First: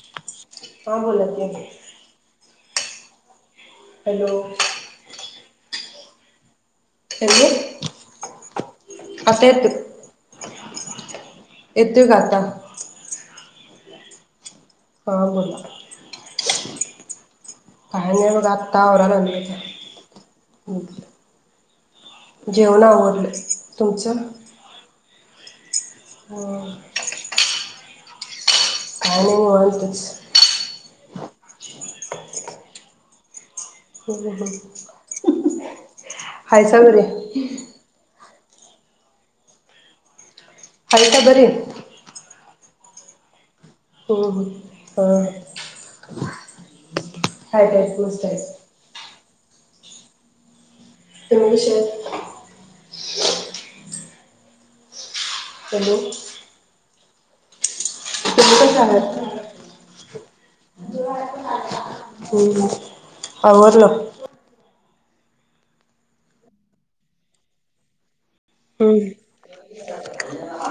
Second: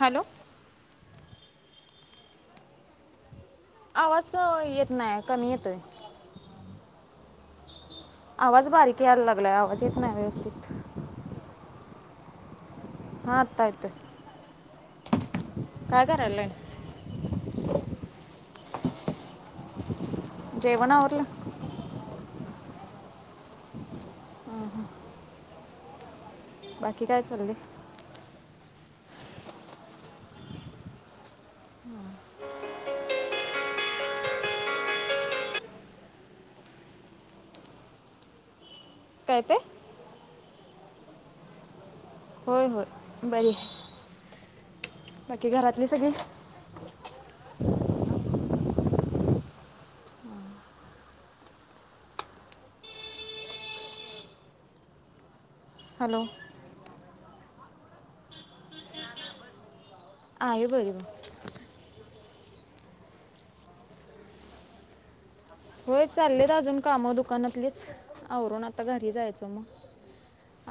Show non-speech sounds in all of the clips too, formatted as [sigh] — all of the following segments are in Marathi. हॅलो काय बोलायचये? हॅलो आवाज येत नाही, कमी येतोय. हॅलो आवाज बारीक यायला आता लागलाय, येतो आवाज येत नाही व्यवस्थित. [unintelligible] हां आत्ता येतोय. हा काय करायला बोला [unintelligible] तावरा [unintelligible] जेवण आवरलं? जेवण आवरलं, तुमचं? हं बाकी काय चाललय? काही नाही [unintelligible] ह ह हायसमर काय ते? हालट बरं होय होय बरीये हो हो अ सगळी हय [unintelligible] त्या [unintelligible] शर हॅलो [unintelligible] आहे बरी बघ जेव्हा [unintelligible] हं हं आवरलं होय चाललेत अजून काम दुकानातलीच. आवरून आता घरी हं जायचं मग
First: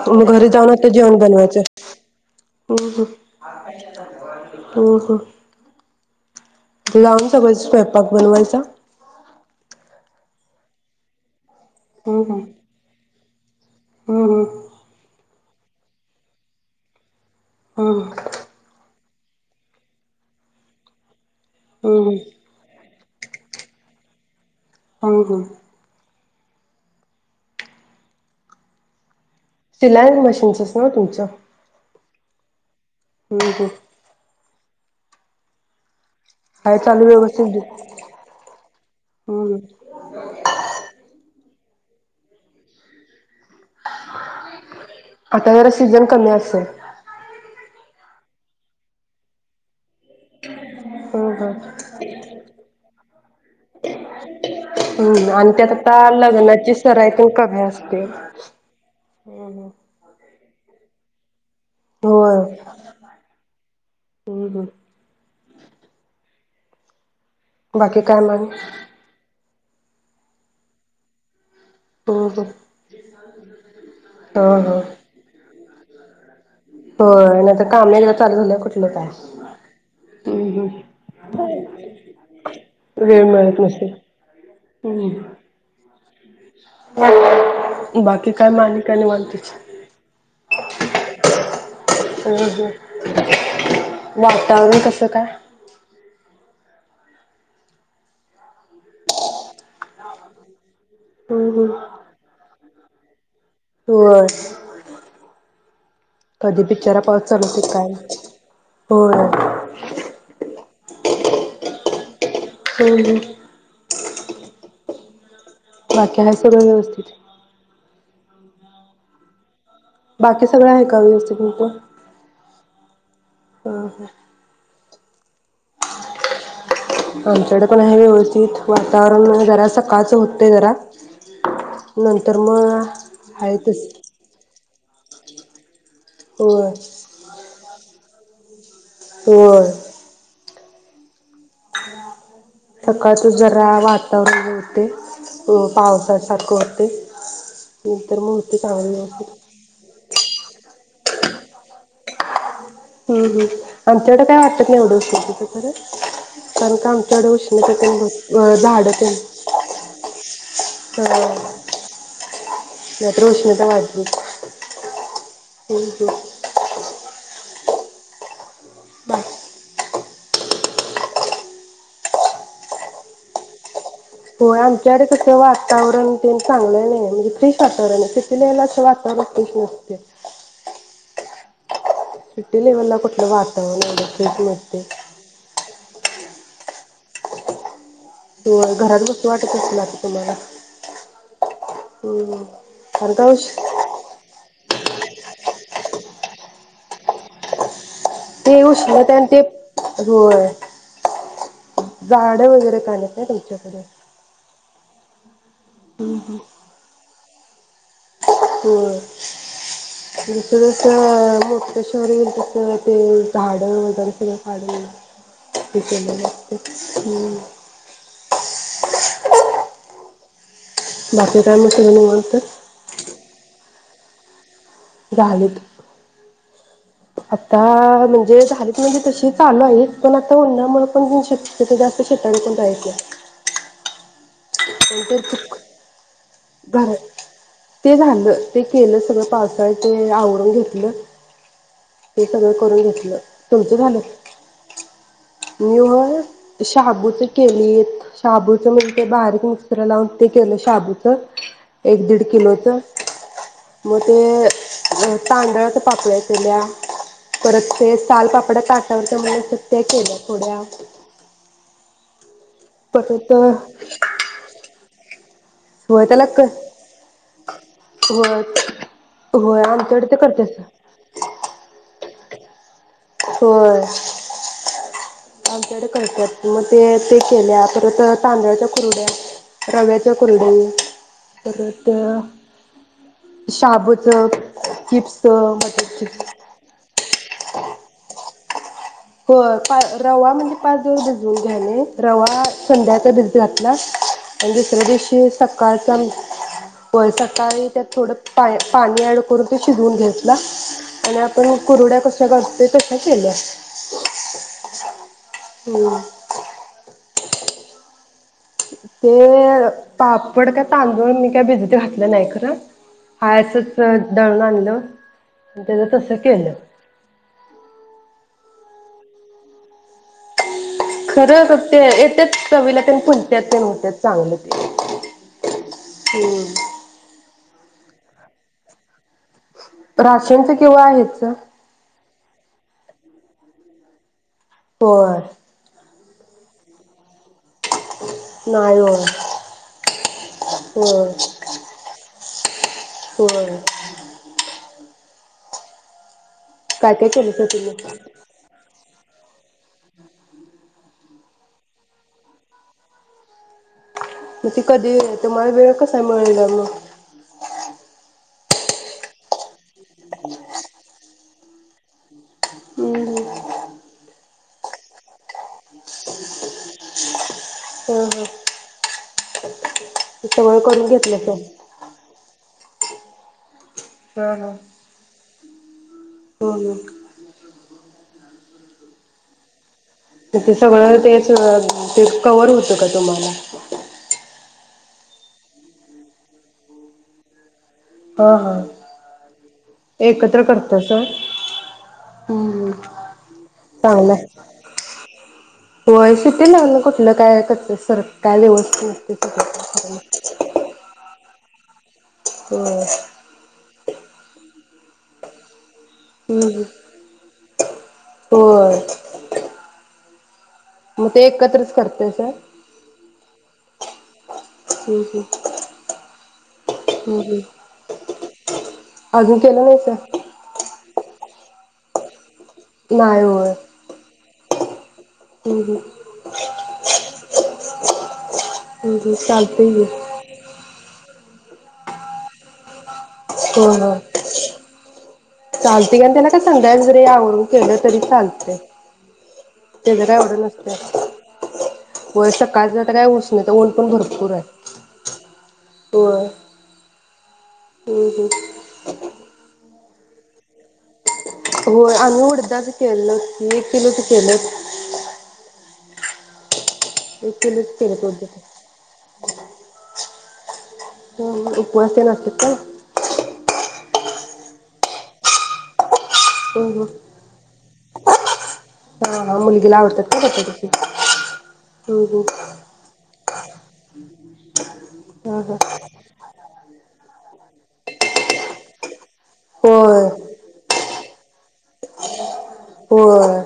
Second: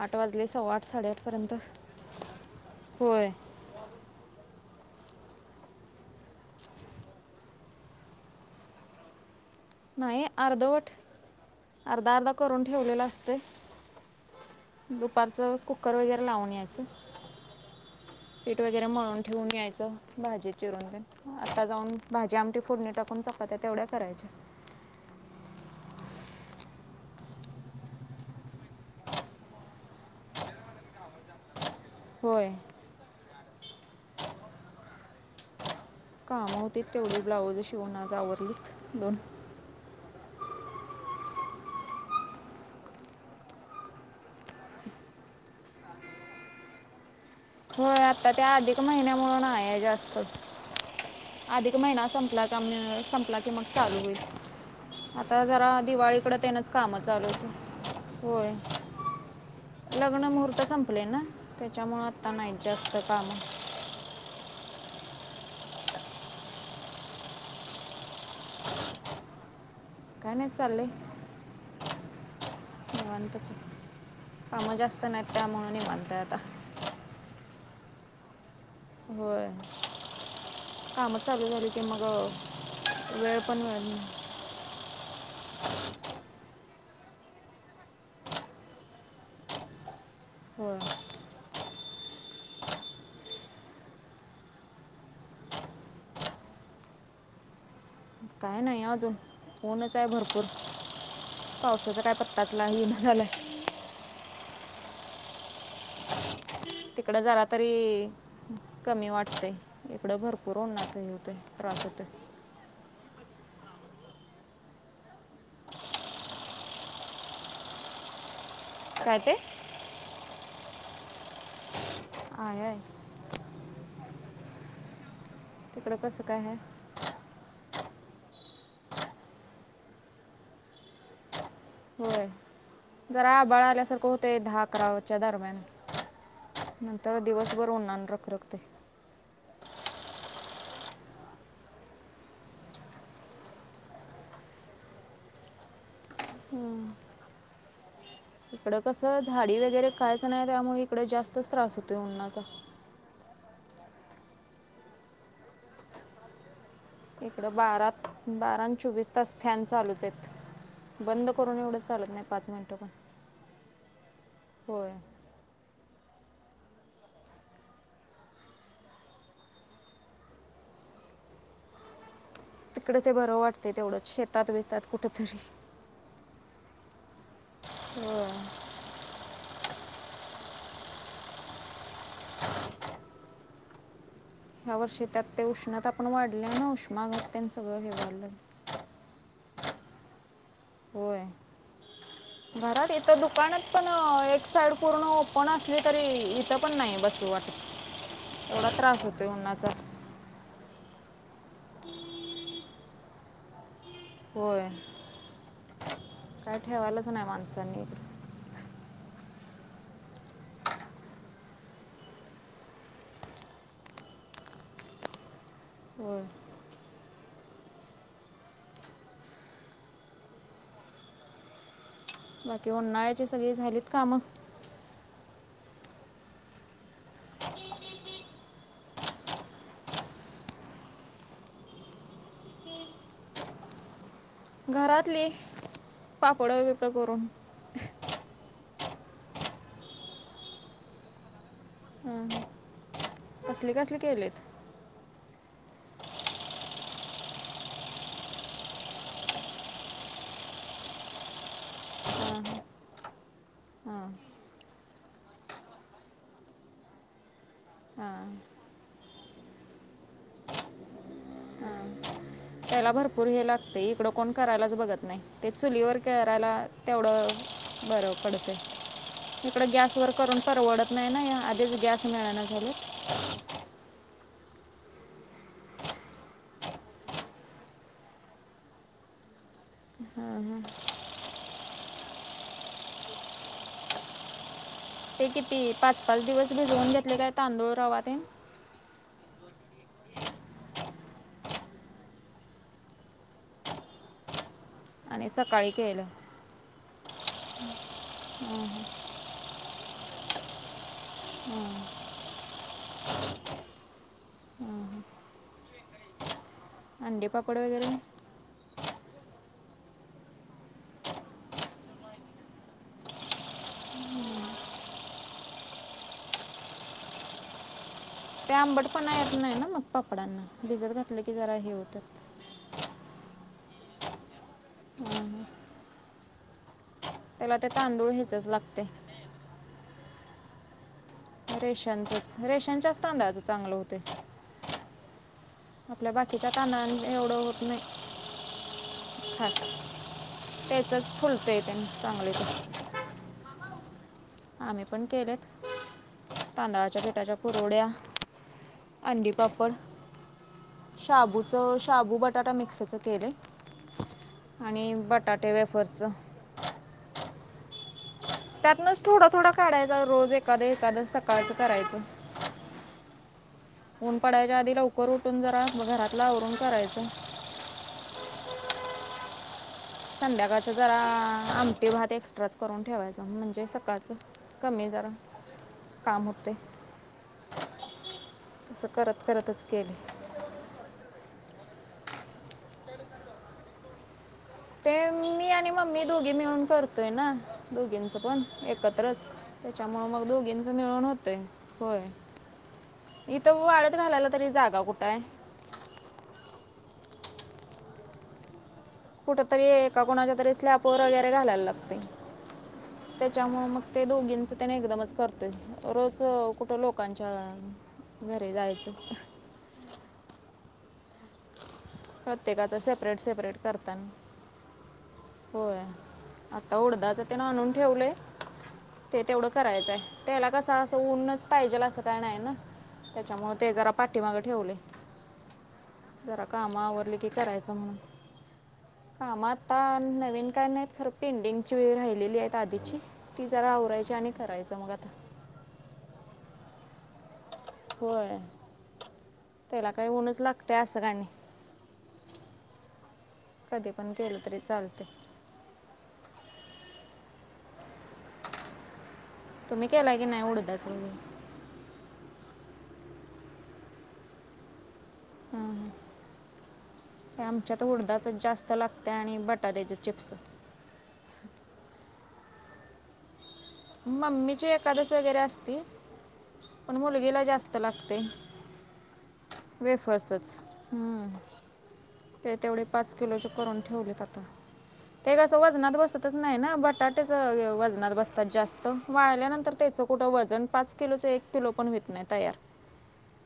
आठ मग वाजले घरी सव्वा जाऊन आठ तर जेवण साडेआठपर्यंत बनवायचं. हुं होय लॉन्ग सगळच स्वयंपाक बनवायचा? नाही अर्धवट अर्धा अर्धा करून ठेवलेला असत ते, दुपारचं कुकर वगैरे लावून यायचं. शिलाई पीठ वगैरे मळून ठेवून यायचं भाजी चिरून तेन, आता जाऊन भाजी आमटी फोडणी टाकून चपात्या तेवढ्या करायच्या. अं हं सिलाई मशीन्सच ना तुमच्या? होय हम्-हम् कामं काय होतीत चालू तेवढी ब्लाऊजं व्यवस्थित शिवून आज आवरलीत दोन. हम्म [inaudible] आता जरा सीझन कमी असल? होय आता त्या अधिक महिन्या मुळे नाही जास्त, अधिक महिना संपला का मग संपला की मग चालू होईल. हम्म आता आणि त्यात जरा आता दिवाळीकडं तेनच लग्नाची कामं सराई चालू, पण कमी असते. होय लग्न महूर्त ता संपलंय ना? त्याच्यामुळं आत्ता होय, नाहीत जास्त कामं हम्-हम् बाकी काय मंग? काय नाई चाललंय. हा निवांतचंय, हा काम जास्त नाहीत त्यामूळं निवांत ता आता होय नाही तर कामं या चालू झाल्यावर कुच लं काय होय हं कामं चालू हं झाली की मग अ, वेळ मिळत नसेल हम् बाकी काय मग आणि काय निवांतच. [unintelligible] अं हम् वातावरण कसं काय? काय नय आजून, ऊनच आहे भरपूर. हम्म पावसाचा काय पत्ताच [unintelligible] व्हय. तिकड जरा तरी कमी होय. वाटतंय, इकडं भरपूर उनाच हे होतय त्रास होतय. हम्म, हम्म. बाकी हाय सगळ व्यवस्थित? काय ते? बाकी सगळं हाय का व्यवस्थित मनते. आयाय. हो-हो. तिकडं कसं काय हाय? आमच्याकडे पण हाय व्यवस्थित वातावरण जरा सकाळचं होतंय जरा. होय, नंतर मग जरा आहे आभाळ तस आल्यासारखं होतय धाक [unintelligible] वच्या दरम्यान होय नंतर दिवस दिवस भर उन्नान रख रखतंय. वय. सकाळच जरा वातावरण होतय, अ पावसासारखं होतय. इकड कसं झाडी वगैरे कायच नाही, त्यामुळे. इकडे जास्तच त्रास होतोय उन्हानाचा. हम्म हम्म, आमच्याकडे काय वाटत नाही एवढं खर कार का आम इकडं बारा बारा आणि चोवीस पण तास फॅन चालूच आहेत, बंद करून एवढं चालत नाही पाच मिनटं पण नाहीतर उष्णता वाढली होय. [inaudible] बा. तिकडे ते बरं वाटतय तेवढच. होय आमच्याकडे कस वातावरण ते चांगलय. नई हाय म्हणजे फिश वातावरण होय आहे [unintelligible] लेला असं वातावरण कश नते [unintelligible] सुिट्टी लेव्हलला कुठलं वातावरण वगैरे ह्या वर्षी त्यात ते उष्णता पण वाढले ना उष्मा घग ते सगळं हे वाय होय, घरात बसू वाटत [unintelligible] राजकुमारी. होय, घरात इथ कारण का उष दुकानात पण एक साईड पूर्ण पण असले तरी इथ पण नाही बसू वाटत. ते एवढा त्रास उष्णतेन होतोय ते उन्हाचा होय झाडं वगैरे काय नाही आहेत तुमच्याकडे होय कायठेवालाच नाही माझं सनीद हो जस, जस मोठ शहर येईल तस ते झाड वगैरे सगळं पाडून ही होय केलेलं असतय हम बाकी काय म बाकी उन्हाळ्याची सगळी झाली काम झालीत आता म्हणजे झाली तर म्हणजे तशी चालू आहे पण आता उन्हामुळे पण ऊन शक्य जास्त शक्यतो शेता बीताला जात नाही नंतर घरातली चुक पापड, बिपड घर करून ते झालं ते केलं सगळं पावसाळ्याचे आवरडून घेतलं ते सगळं करून घेतलं कसले तुमचं कसले झालं? केलेत मी व शाबूच केली शाबूच म्हणजे बारीक मिक्सर लावून ते केलं शाबूच एक दीड हं, किलोच मग हं, ते तांदळाच्या पापड्या केल्या परत ते हं. सालपापड्या ताटावरच्यामुळे त्या केल्या थोड्या त्याला भरपूर परत हे लागतय इकडं कोण करायलाच बघत नाही ते चुलीवर होय त्याला क करायला तेवढं बर होय पडतय होय तीकड आमच्याकडे गॅसवर ते करून करतात परवडत नाय ना या आधीच गॅस [inaudible] होय आमच्याकडे करत्यात म ते ते केल्या परत तांदळाच्या कुरड्या रव्याच्या कुरड्या परत शाबूच चिप्स ते किती बटर पाच, पाच चिप्स दिवस भीजवून घेतले काय तांदूळ रवा तेन हो पा रवा म्हणजे पाच जन भिजवून घ्याणे रवा संध्याचा भिज घातला दुसऱ्या दिवशी आणि सकाळी सकाळचा केलं व्हय सकाळचा तारीख त्यात थोड पाय पाणी ऍड करून ते शिजवून घेतला आणि आपण व कुरवड्या कशा करतेय तश्या केल्या हम अंडी पापड वगैरे ते पापड काय तांदूळ मी काय भिजत घातलं नाय खर आसच दळून आणलं त्याज तस केलं ते आंबटपणा येत नाय ना मग पापडांना भिजत घातलं की खरंच जरा हे ते होतात येत्यात चवीला तेन फुल त्यात होत्याच चांगलं ते ह त्याला ते तांदूळ भीजच लागतेय. राशनच किंवा हेच रेशनचच रेशनच्याच तांदळाचं चांगलं होतय. बरं. आपल्या बाकीच्या तांदळाने एवढं होत नाही होय [unintelligible] [unintelligible] व्हय. आम्ही पण केल्यात. काय काय केलेत? अंडी पापड शाबूचं शाबू बटाटा मिक्सच केलय. मग ते कधी तुम्हाला वेळ कसा मिळणार मग? त्यातनच थोडा थोडा काढायचा रोज एखादं एखादं सकाळचं करायचं. हम्म ऊन पडायच्या आधी लवकर उठून जरा घरातला आवरून करायचं. हा हा ते सगळं संध्याकाळच करून जरा घेतलं तर आमटी भात एक्स्ट्राच करून ठेवायचं म्हणजे सकाळी हा हा सकाळचं कमी जरा काम हो होते. हो तसं करत करतच केले. ते सगळं तेच ते कव्हर होतं का तुम्हाला? ते मी आणि मम्मी दोघी मिळून करतोय ना. दोघींच हा पण हा एकत्रच त्याच्यामुळ मग एकत्र दोघींच करतस मिळून होतंय होय हम्म इथं वाळत चांगलं घालायला तरी जागा कुठ आहे? आपलं काय सरळ काय व्यवस्थित नाही. कुठ तरी एका कोणाच्या तरी स्लॅपवर वगैरे घालायला लागते. होय त्याच्यामुळ मग ते दोघींच त्याने एकदमच करतय रोज हम्म कुठं लोकांच्या घरी होय जायचं. मग ते एकत्रच करते. सर प्रत्येकाच सेपरेट सेपरेट करत हम्म हम्म [unintelligible] होय आता उडदाच हम्म हम्म. त्यान आणून ठेवलंय ते अजून तेवढं केलं नाही करायचंय सर त्याला कस असं ऊनच पाहिजेल असं काय नाही ना? त्याच्यामुळे ते जरा पाठीमाग ठेवलेय. हं हं काम आवरले की करायचं म्हणून हम्म हम्म. काम चालतंय आता की नवीन काय नाहीत खर. पेंडिंगची राहिलेली आहेत आधीची. ती जरा होय होय आवरायची आणि करायचं मग आता. चालतंय आणि [unintelligible] जरी हे आवरून केलं तरी होय चालतेय त्याला ते काय जरा एवढ ऊनच लागते नसतय असं काय नाही होय सकाळच तर उष्णता काय ऊन पण कधी भरपूर केलं आहे तरी चालते होय. हम्म हम्म तुम्ही केला की नाही उडदाच वगैरे होय आम्ही उडदाच केलं एक किलोच केलंय. हां एक हा किलोचं आमच्यात केलं उडदाच उडदाचं जास्त लागतय आणि बटाट्याच चिप्स ह उपवासला लागतेत काय? मम्मीची एकादस वगैरे असती. हम्म हम्म पण मुलगीला जास्त लागतय हां हां मुलगीला आवडतात का वेफर्सच बटाट्याचे हम्म हम्म हम्म ते तेवढे पाच किलोचे करून ठेवलेत आता. ते हां हां कसं वजनात बसतच नाही ना बटाटेच वजनात बसतेत आता जास्त वाळल्यानंतर त्याच होय कुठं वजन पाच किलोच एक किलो पण होेत नाही तयार. होय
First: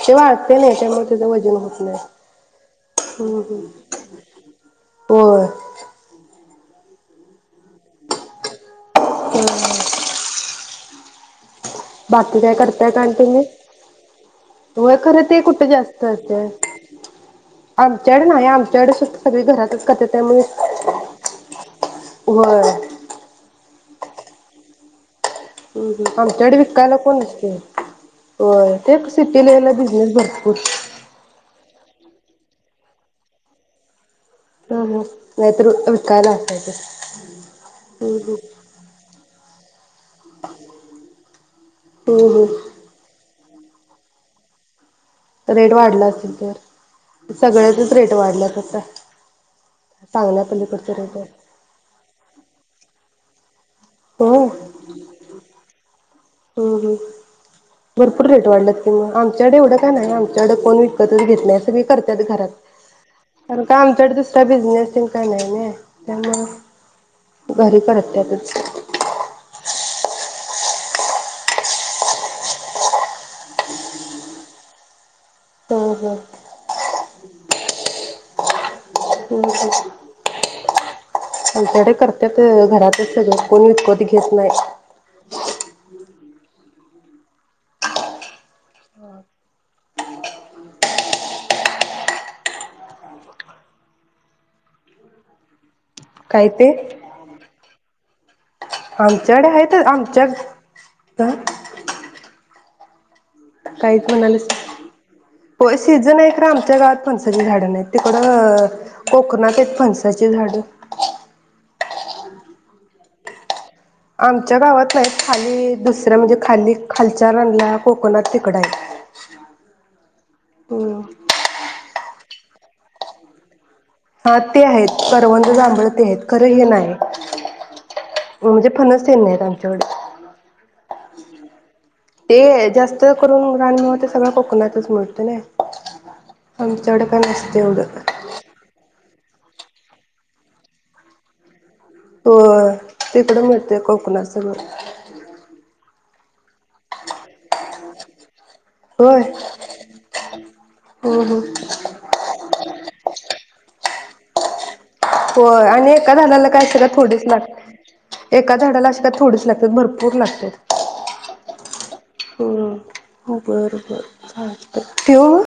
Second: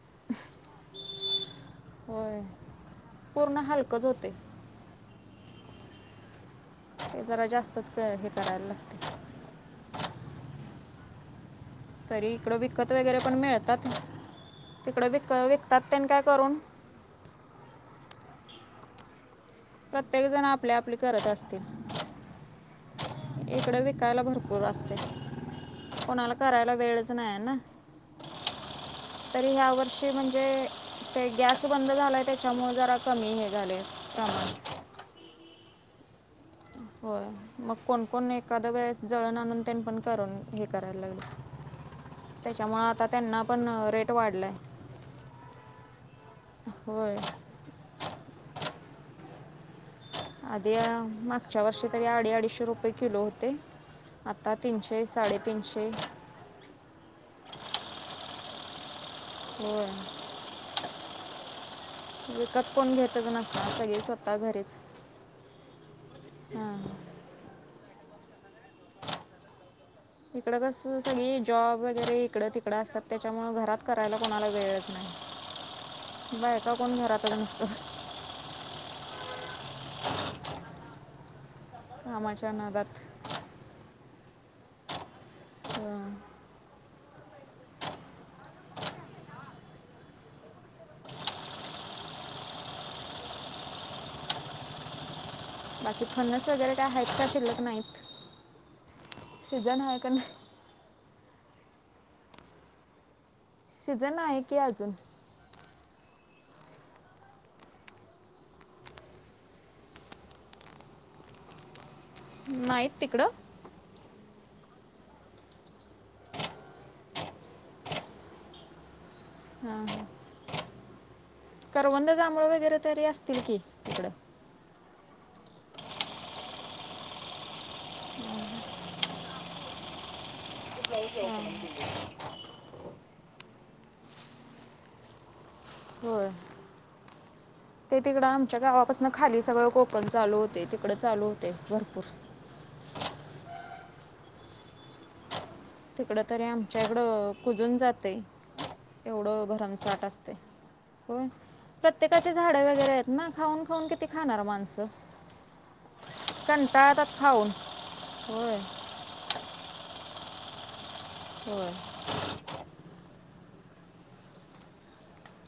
ते वाळतय नाही त्यामुळे त्याचं वजन होत ह्ं होय पूर्ण हुं हलकंच होते होय ते जरा जास्तच हे करायला लागते. तरी बाकी काय इकडं विकत करताय वगैरे पण तुम्ही मिळतात व्हय तिकडं खरं विक ते कुठे विकतात जास्त त्यांनी काय करून असत आमच्याकडे नाही आम त्या [unintelligible] प्रत्येक जण आपली आपली करत असते होय. इकडे वीक कायला भरपूर आसत्यात. ह्ं हुं आमच्याकडे विकायला कोण नसते ना व्हय तेच तरी ह्या सिटीनेला वर्षी बिझनेस म्हणजे भरपूर ते गॅस बंद झाला आहे त्याच्यामुळं जरा कमी हे झाले कामा हं हं नाहीतर विकाला होय मग कोणकोण एखाद्या वेळेस जळण आणून त पण हे करायला हम्म लागलेत हम्म त्याच्यामुळे आता त्यांना पण रेट वाढलाय. तर रेट वाढलाच. होय [unintelligible] सगळ्याचच रेट वाढल्यात आंता. आ [unintelligible] रेट आहेत. मागच्या वर्षी तरी अडी अडीशे रुपये किलो होते. होय आता तीनशे-साडेतीनशे हम्म हम्म भरपूर रेट वाढल्यात किं [unintelligible] आमच्याकडे एवढं होय काय नाही, आमच्याकडे कोण विकतच घेत नाही. सगळे करत्यात घरात, विकत कोण घेतच कारण नसणार का सगळी आमच्याकडे स्वतः दुसरा घरीच बिजनेस काय नाहीना, हां त्यामुळ घरी करत त्यात. [inaudible] तिकडं कस सगळी जॉब वगैरे इकडं तिकडं असतात त्याच्यामुळ घरात करायला कोणाला वेळच ह ह नाही. बायका कोण घ रा [inaudible] आमच्याकडे करत्यात घरातच सगळं कोण विकत [unintelligible] नाही. अं, बाकी फन्नस वगैरे काय आहेत का शिल्लक नाहीत. आमच्याकडे आहेत. सीझन आहे का आमच्या नाही आ काहीच शिजन आहे म्हणालीस की अजून. होय सीझन आहे खरं, आमच्या गावात फणसाची झाडं नाही, तिकडं कोकनात आहेत फणसाची झाड. नाहीत तिकडं. आमच्या गावात नाही खाली दुसरं म्हणजे, खाली खालच्या रनल्या कोकणात तिकड आहे. हा हा. हम्म. जांभळ वगैरे तरी असतील की. तिकडं हा ते आहेत करव जांभळते आहेत खरं हे नाही म्हणजे, फणस तेन नाही आमच्याकडे. ते जास्त तं करून रणमेवा ते सगळं कोकणातच मिळतं नाही. होय. चडकण असते. ते तिकडं आमच्या गावापासन खाली सगळं कोकण चालू होते. तिकडें चालू होते [unintelligible] हो. तिकडं मिळतेय कोकणा सगळं. तिकड तरी आमच्या इकडं कुजून जाते. होय एवढं गरम साठ असते हो प्रत्येकाचे झाडे वगैरे आहेत ना खाऊन [unintelligible] किती खाणार मासं. होय आणि एका झाडाला काय असं का थोडीच लाग, खाऊन एका होय झाडाला अशी काय थोडीच लागत्यात भरपू पूर लागत्यात. होय. बर बर चालतय ठेवू म